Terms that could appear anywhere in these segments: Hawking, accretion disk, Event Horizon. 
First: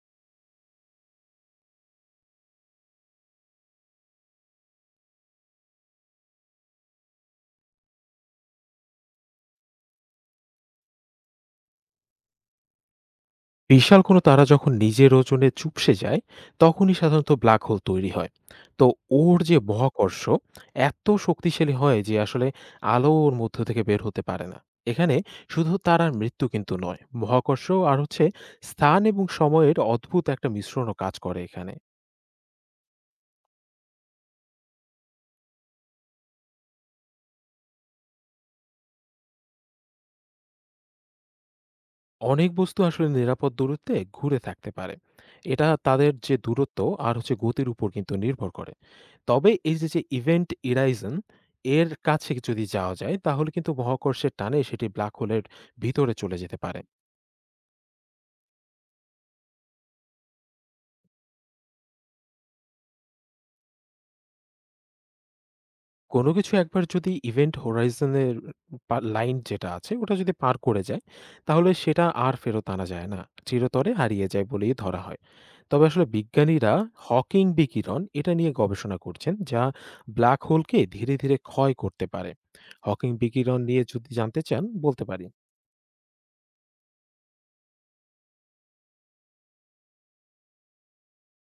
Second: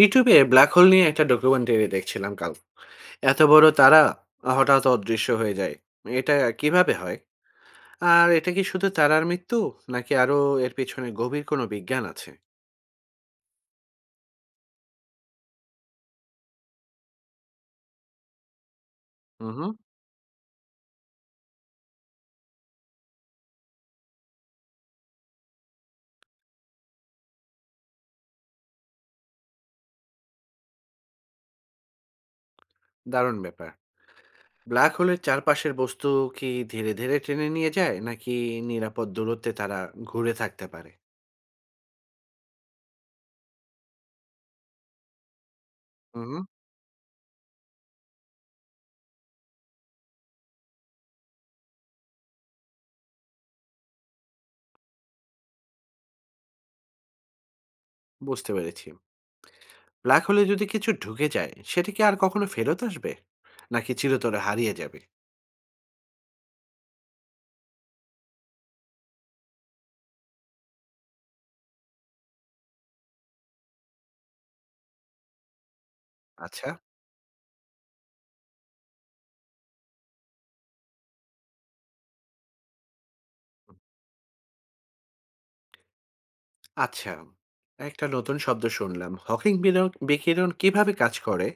ইউটিউবে black hole নিয়ে একটা ডকুমেন্টারি দেখছিলাম কাল। এত বড় তারা হঠাৎ অদৃশ্য হয়ে যায়। এটা কিভাবে হয়? আর এটা কি শুধু তারার মৃত্যু, নাকি আরো এর পেছনে গভীর কোনো বিজ্ঞান আছে? বিশাল কোনো তারা যখন নিজের ওজনে চুপসে যায় তখনই সাধারণত ব্ল্যাক হোল তৈরি হয়। তো ওর যে হুম। মহাকর্ষ এত শক্তিশালী হয় যে আসলে আলো ওর মধ্য থেকে বের হতে পারে না। এখানে শুধু তারার মৃত্যু কিন্তু নয়, মহাকর্ষ আর হচ্ছে স্থান এবং সময়ের অদ্ভুত একটা মিশ্রণও কাজ করে এখানে। দারুণ ব্যাপার। ব্ল্যাক হোলের চারপাশের বস্তু কি ধীরে ধীরে টেনে নিয়ে যায়, নাকি নিরাপদ দূরত্বে তারা ঘুরে থাকতে পারে? অনেক বস্তু আসলে নিরাপদ দূরত্বে ঘুরে থাকতে পারে। এটা তাদের হুম। যে দূরত্ব আর হচ্ছে গতির উপর কিন্তু নির্ভর করে। তবে এই যে ইভেন্ট ইরাইজন এর কাছে যদি যাওয়া যায় তাহলে কিন্তু মহাকর্ষের টানে সেটি ব্ল্যাক হোলের ভিতরে চলে যেতে পারে। বুঝতে পেরেছি। ব্ল্যাক হোলে যদি কিছু ঢুকে যায় সেটা কি আর কখনো ফেরত আসবে, নাকি চিরতরে হারিয়ে যাবে? কোনো কিছু একবার যদি ইভেন্ট হোরাইজন এর পা লাইন যেটা আছে ওটা যদি পার করে যায়, তাহলে সেটা আর ফেরত আনা যায় না। চিরতরে হারিয়ে যায় বলেই ধরা হয়। তবে আসলে আচ্ছা। বিজ্ঞানীরা হকিং বিকিরণ এটা নিয়ে গবেষণা করছেন যা ব্ল্যাক হোলকে ধীরে ধীরে ক্ষয় করতে পারে। হকিং বিকিরণ নিয়ে যদি জানতে চান বলতে পারি। আচ্ছা, একটা নতুন শব্দ শুনলাম। হকিং বিরন বিকিরণ কিভাবে কাজ করে?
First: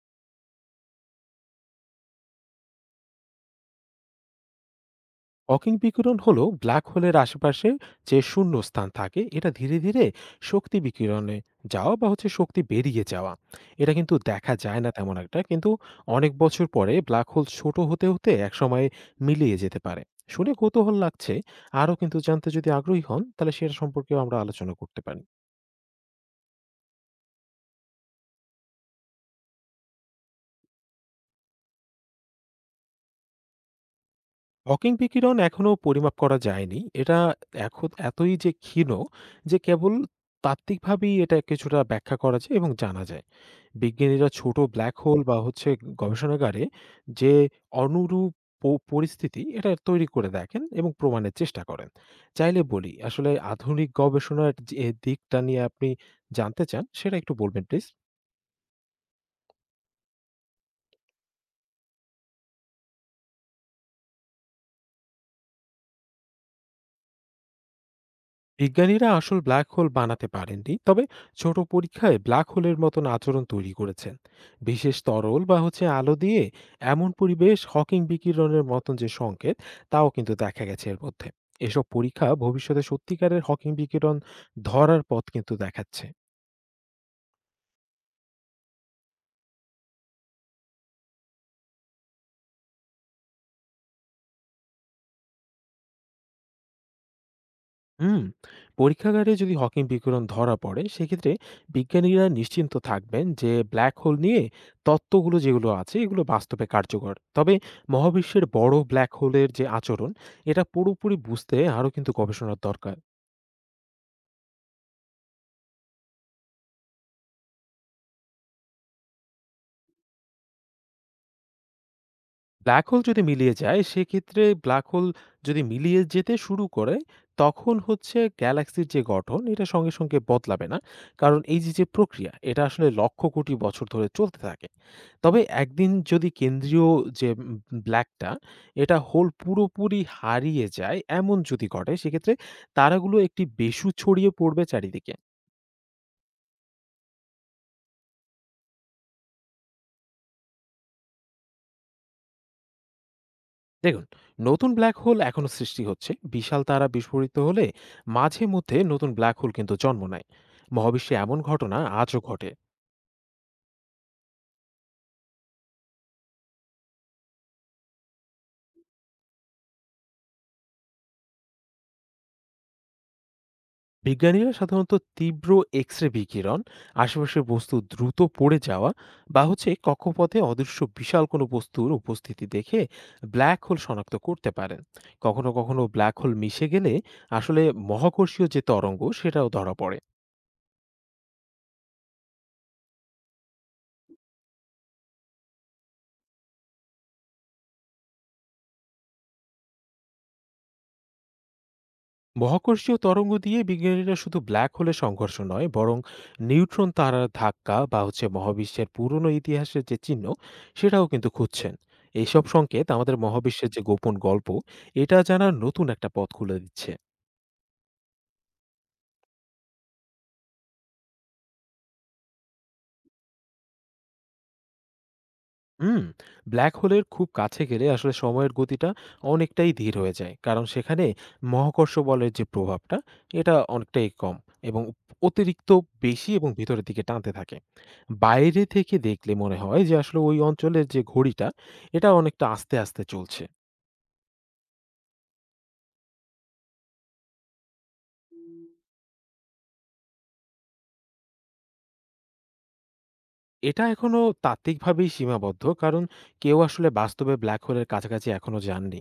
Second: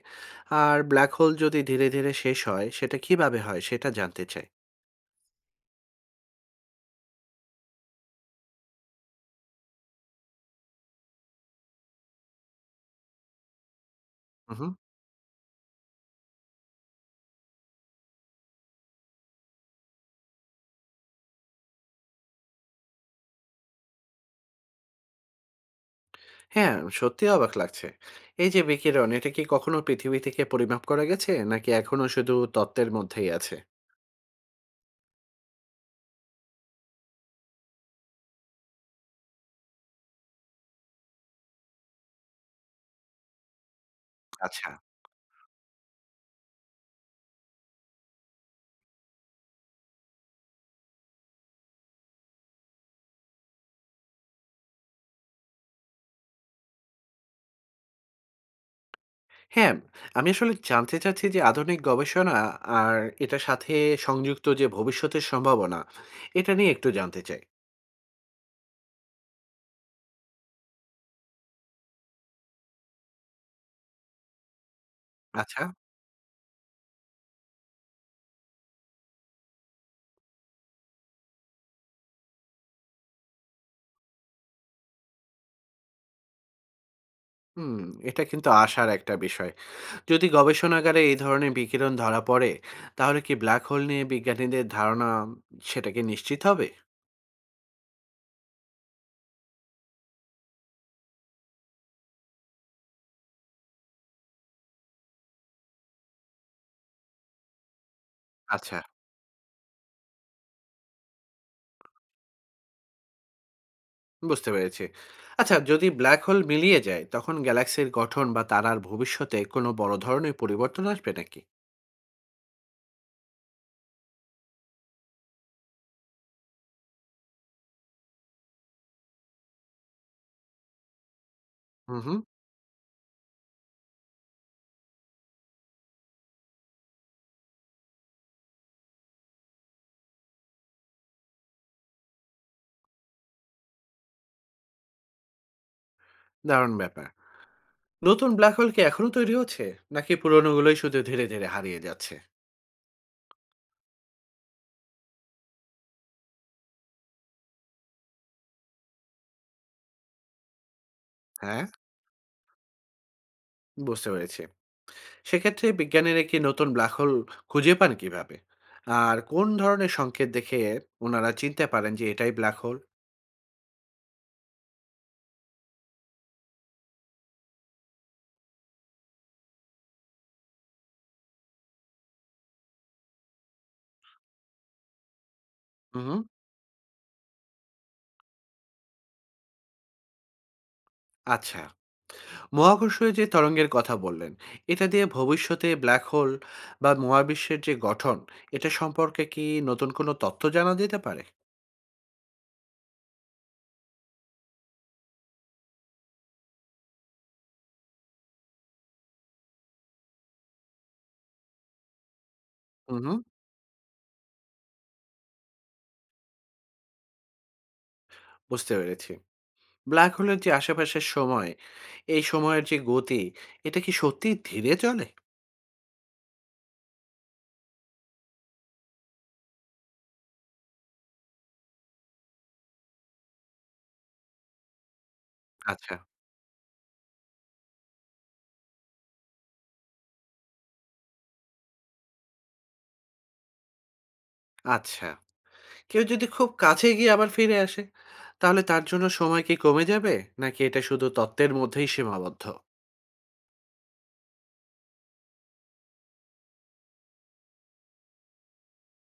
আর ব্ল্যাক হোল যদি ধীরে ধীরে শেষ হয়, সেটা কিভাবে হয় সেটা জানতে চাই। হকিং বিকিরণ হলো ব্ল্যাক হোলের আশেপাশে যে শূন্য স্থান থাকে এটা ধীরে ধীরে শক্তি বিকিরণে যাওয়া বা হচ্ছে শক্তি বেরিয়ে যাওয়া। এটা কিন্তু দেখা উহু। যায় না তেমন একটা, কিন্তু অনেক বছর পরে ব্ল্যাক হোল ছোট হতে হতে একসময় মিলিয়ে যেতে পারে। শুনে কৌতূহল লাগছে। আরও কিন্তু জানতে যদি আগ্রহী হন তাহলে সেটা সম্পর্কেও আমরা আলোচনা করতে পারি। হ্যাঁ, সত্যিই অবাক লাগছে। এই যে বিকিরণ, এটা কি কখনো পৃথিবী থেকে পরিমাপ করা গেছে? নাকি এখনো শুধু তত্ত্বের মধ্যেই আছে? হকিং বিকিরণ এখনো পরিমাপ করা যায়নি। এটা এখন এতই যে ক্ষীণ যে কেবল তাত্ত্বিকভাবেই এটা কিছুটা ব্যাখ্যা করা যায় এবং জানা যায়। বিজ্ঞানীরা ছোট আচ্ছা। ব্ল্যাক হোল বা হচ্ছে গবেষণাগারে যে অনুরূপ পরিস্থিতি এটা তৈরি করে দেখেন এবং প্রমাণের চেষ্টা করেন। চাইলে বলি, আসলে আধুনিক গবেষণার যে দিকটা নিয়ে আপনি জানতে চান সেটা একটু বলবেন প্লিজ। হ্যাঁ, আমি আসলে জানতে চাচ্ছি যে আধুনিক গবেষণা আর এটার সাথে সংযুক্ত যে ভবিষ্যতের সম্ভাবনা, এটা নিয়ে একটু জানতে চাই। বিজ্ঞানীরা আসল ব্ল্যাক হোল বানাতে পারেননি, তবে ছোট পরীক্ষায় ব্ল্যাক হোলের মতন আচরণ তৈরি করেছেন বিশেষ তরল বা আচ্ছা। হচ্ছে আলো দিয়ে। এমন পরিবেশ হকিং বিকিরণের মতন যে সংকেত তাও কিন্তু দেখা গেছে এর মধ্যে। এসব পরীক্ষা ভবিষ্যতে সত্যিকারের হকিং বিকিরণ ধরার পথ কিন্তু দেখাচ্ছে। হুম, এটা কিন্তু আশার একটা বিষয়। যদি গবেষণাগারে এই ধরনের বিকিরণ ধরা পড়ে, তাহলে কি ব্ল্যাক হোল নিয়ে বিজ্ঞানীদের ধারণা সেটা কি নিশ্চিত হবে? হুম। পরীক্ষাগারে যদি হকিং বিকিরণ ধরা পড়ে সেক্ষেত্রে বিজ্ঞানীরা নিশ্চিন্ত থাকবেন যে ব্ল্যাক হোল নিয়ে তত্ত্বগুলো যেগুলো আছে এগুলো বাস্তবে কার্যকর। তবে মহাবিশ্বের বড় আচ্ছা। ব্ল্যাক হোলের যে আচরণ এটা পুরোপুরি বুঝতে আরও কিন্তু গবেষণার দরকার। বুঝতে পেরেছি। আচ্ছা, যদি ব্ল্যাক হোল মিলিয়ে যায় তখন গ্যালাক্সির গঠন বা তারার ভবিষ্যতে কোনো বড় ধরনের পরিবর্তন আসবে নাকি? ব্ল্যাক হোল যদি মিলিয়ে যায় সেক্ষেত্রে ব্ল্যাক হোল যদি মিলিয়ে যেতে শুরু করে তখন হচ্ছে গ্যালাক্সির যে গঠন এটা সঙ্গে সঙ্গে বদলাবে না, কারণ এই যে যে হুম হুম। প্রক্রিয়া এটা আসলে লক্ষ কোটি বছর ধরে চলতে থাকে। তবে একদিন যদি কেন্দ্রীয় যে ব্ল্যাকটা এটা হোল পুরোপুরি হারিয়ে যায়, এমন যদি ঘটে সেক্ষেত্রে তারাগুলো একটি বেসু ছড়িয়ে পড়বে চারিদিকে। দারুণ ব্যাপার। নতুন ব্ল্যাক হোল কি এখনো তৈরি হচ্ছে, নাকি পুরনোগুলোই শুধু ধীরে ধীরে হারিয়ে যাচ্ছে? দেখুন, নতুন ব্ল্যাক হোল এখনো সৃষ্টি হচ্ছে। বিশাল তারা বিস্ফোরিত হলে মাঝে মধ্যে নতুন ব্ল্যাক হোল কিন্তু জন্ম নেয়। মহাবিশ্বে এমন হ্যাঁ। ঘটনা আজও ঘটে। বুঝতে পেরেছি। সেক্ষেত্রে বিজ্ঞানীরা কি নতুন ব্ল্যাক হোল খুঁজে পান কিভাবে? আর কোন ধরনের সংকেত দেখে ওনারা চিনতে পারেন যে এটাই ব্ল্যাক হোল? বিজ্ঞানীরা সাধারণত তীব্র এক্স রে বিকিরণ, আশেপাশের বস্তু দ্রুত পড়ে যাওয়া, বা হচ্ছে কক্ষপথে অদৃশ্য বিশাল কোনো বস্তুর উপস্থিতি দেখে ব্ল্যাক হোল শনাক্ত করতে পারেন। কখনো কখনো হুম। ব্ল্যাক হোল মিশে গেলে আসলে মহাকর্ষীয় যে তরঙ্গ সেটাও ধরা পড়ে। আচ্ছা, মহাকর্ষীয় যে তরঙ্গের কথা বললেন, এটা দিয়ে ভবিষ্যতে ব্ল্যাক হোল বা মহাবিশ্বের যে গঠন, এটা সম্পর্কে কি নতুন কোনো তথ্য জানা যেতে পারে? মহাকর্ষীয় তরঙ্গ দিয়ে বিজ্ঞানীরা শুধু ব্ল্যাক হোলের সংঘর্ষ নয় বরং নিউট্রন তারার ধাক্কা বা হচ্ছে মহাবিশ্বের পুরনো ইতিহাসের যে চিহ্ন সেটাও কিন্তু খুঁজছেন। এইসব সংকেত হুম। আমাদের মহাবিশ্বের যে গোপন গল্প এটা জানার নতুন একটা পথ খুলে দিচ্ছে। বুঝতে পেরেছি। ব্ল্যাক হোলের যে আশেপাশের সময়, এই সময়ের যে গতি, এটা কি সত্যি ধীরে চলে? হুম। ব্ল্যাক হোলের খুব কাছে গেলে আসলে সময়ের গতিটা অনেকটাই ধীর হয়ে যায়, কারণ সেখানে মহাকর্ষ বলের যে প্রভাবটা এটা অনেকটাই কম এবং অতিরিক্ত আচ্ছা। বেশি এবং ভিতরের দিকে টানতে থাকে। বাইরে থেকে দেখলে মনে হয় যে আসলে ওই অঞ্চলের যে ঘড়িটা এটা অনেকটা আস্তে আস্তে চলছে। আচ্ছা, কেউ যদি খুব কাছে গিয়ে আবার ফিরে আসে, তাহলে তার জন্য সময় কি কমে যাবে? নাকি এটা শুধু তত্ত্বের মধ্যেই সীমাবদ্ধ? এটা এখনো তাত্ত্বিকভাবেই সীমাবদ্ধ, কারণ কেউ আসলে বাস্তবে ব্ল্যাক হোলের কাছাকাছি এখনো যাননি।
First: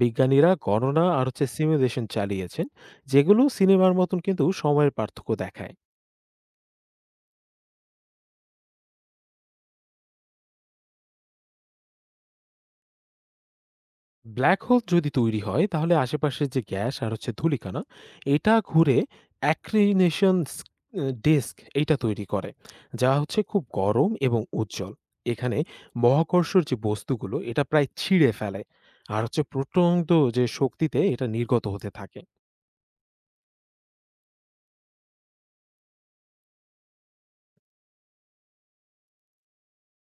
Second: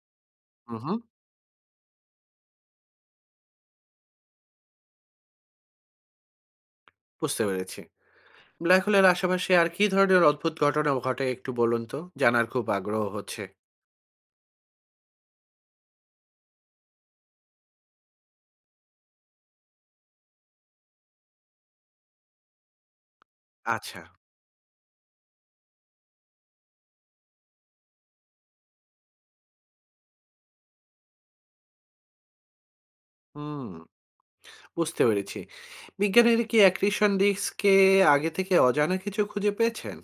বিজ্ঞানীরা উহু, গণনা আর হচ্ছে সিমুলেশন চালিয়েছেন যেগুলো সিনেমার মতন কিন্তু সময়ের পার্থক্য দেখায়। বুঝতে পেরেছি। ব্ল্যাক হোলের আশেপাশে আর কি ধরনের অদ্ভুত ঘটনা ঘটে একটু বলুন তো? জানার খুব আগ্রহ হচ্ছে। ব্ল্যাক হোল যদি তৈরি হয় তাহলে আশেপাশের যে গ্যাস আর হচ্ছে ধূলিকণা এটা ঘুরে অ্যাক্রিনেশন ডিস্ক এটা তৈরি করে, যা হচ্ছে খুব আচ্ছা। গরম এবং উজ্জ্বল। এখানে মহাকর্ষর যে বস্তুগুলো এটা প্রায় ছিঁড়ে ফেলে আর হচ্ছে প্রচণ্ড যে শক্তিতে এটা নির্গত হতে থাকে। হুম, বুঝতে পেরেছি। বিজ্ঞানীরা কি অ্যাক্রিশন ডিস্ক কে আগে থেকে অজানা কিছু খুঁজে পেয়েছেন?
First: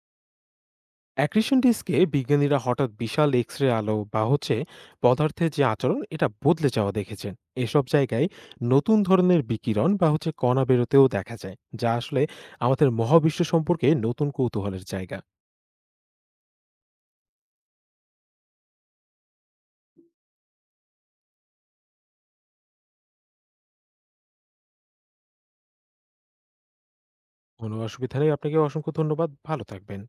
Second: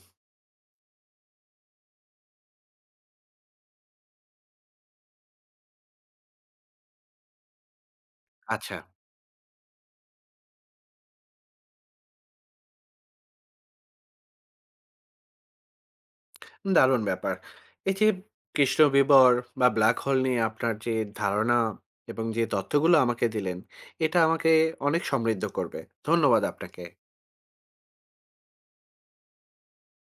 অ্যাক্রিশন ডিস্কে বিজ্ঞানীরা হঠাৎ বিশাল এক্স রে আলো বা হচ্ছে পদার্থের যে আচরণ এটা বদলে যাওয়া দেখেছেন এসব জায়গায়। আচ্ছা। নতুন ধরনের বিকিরণ বা হচ্ছে কণা বেরোতেও দেখা যায়, যা আসলে আমাদের মহাবিশ্ব সম্পর্কে নতুন কৌতূহলের জায়গা। দারুণ ব্যাপার। এই যে কৃষ্ণ বিবর বা ব্ল্যাক হোল নিয়ে আপনার যে ধারণা এবং যে তথ্যগুলো আমাকে দিলেন, এটা আমাকে অনেক সমৃদ্ধ করবে। ধন্যবাদ আপনাকে। কোনো অসুবিধা নেই, আপনাকে অসংখ্য ধন্যবাদ, ভালো থাকবেন।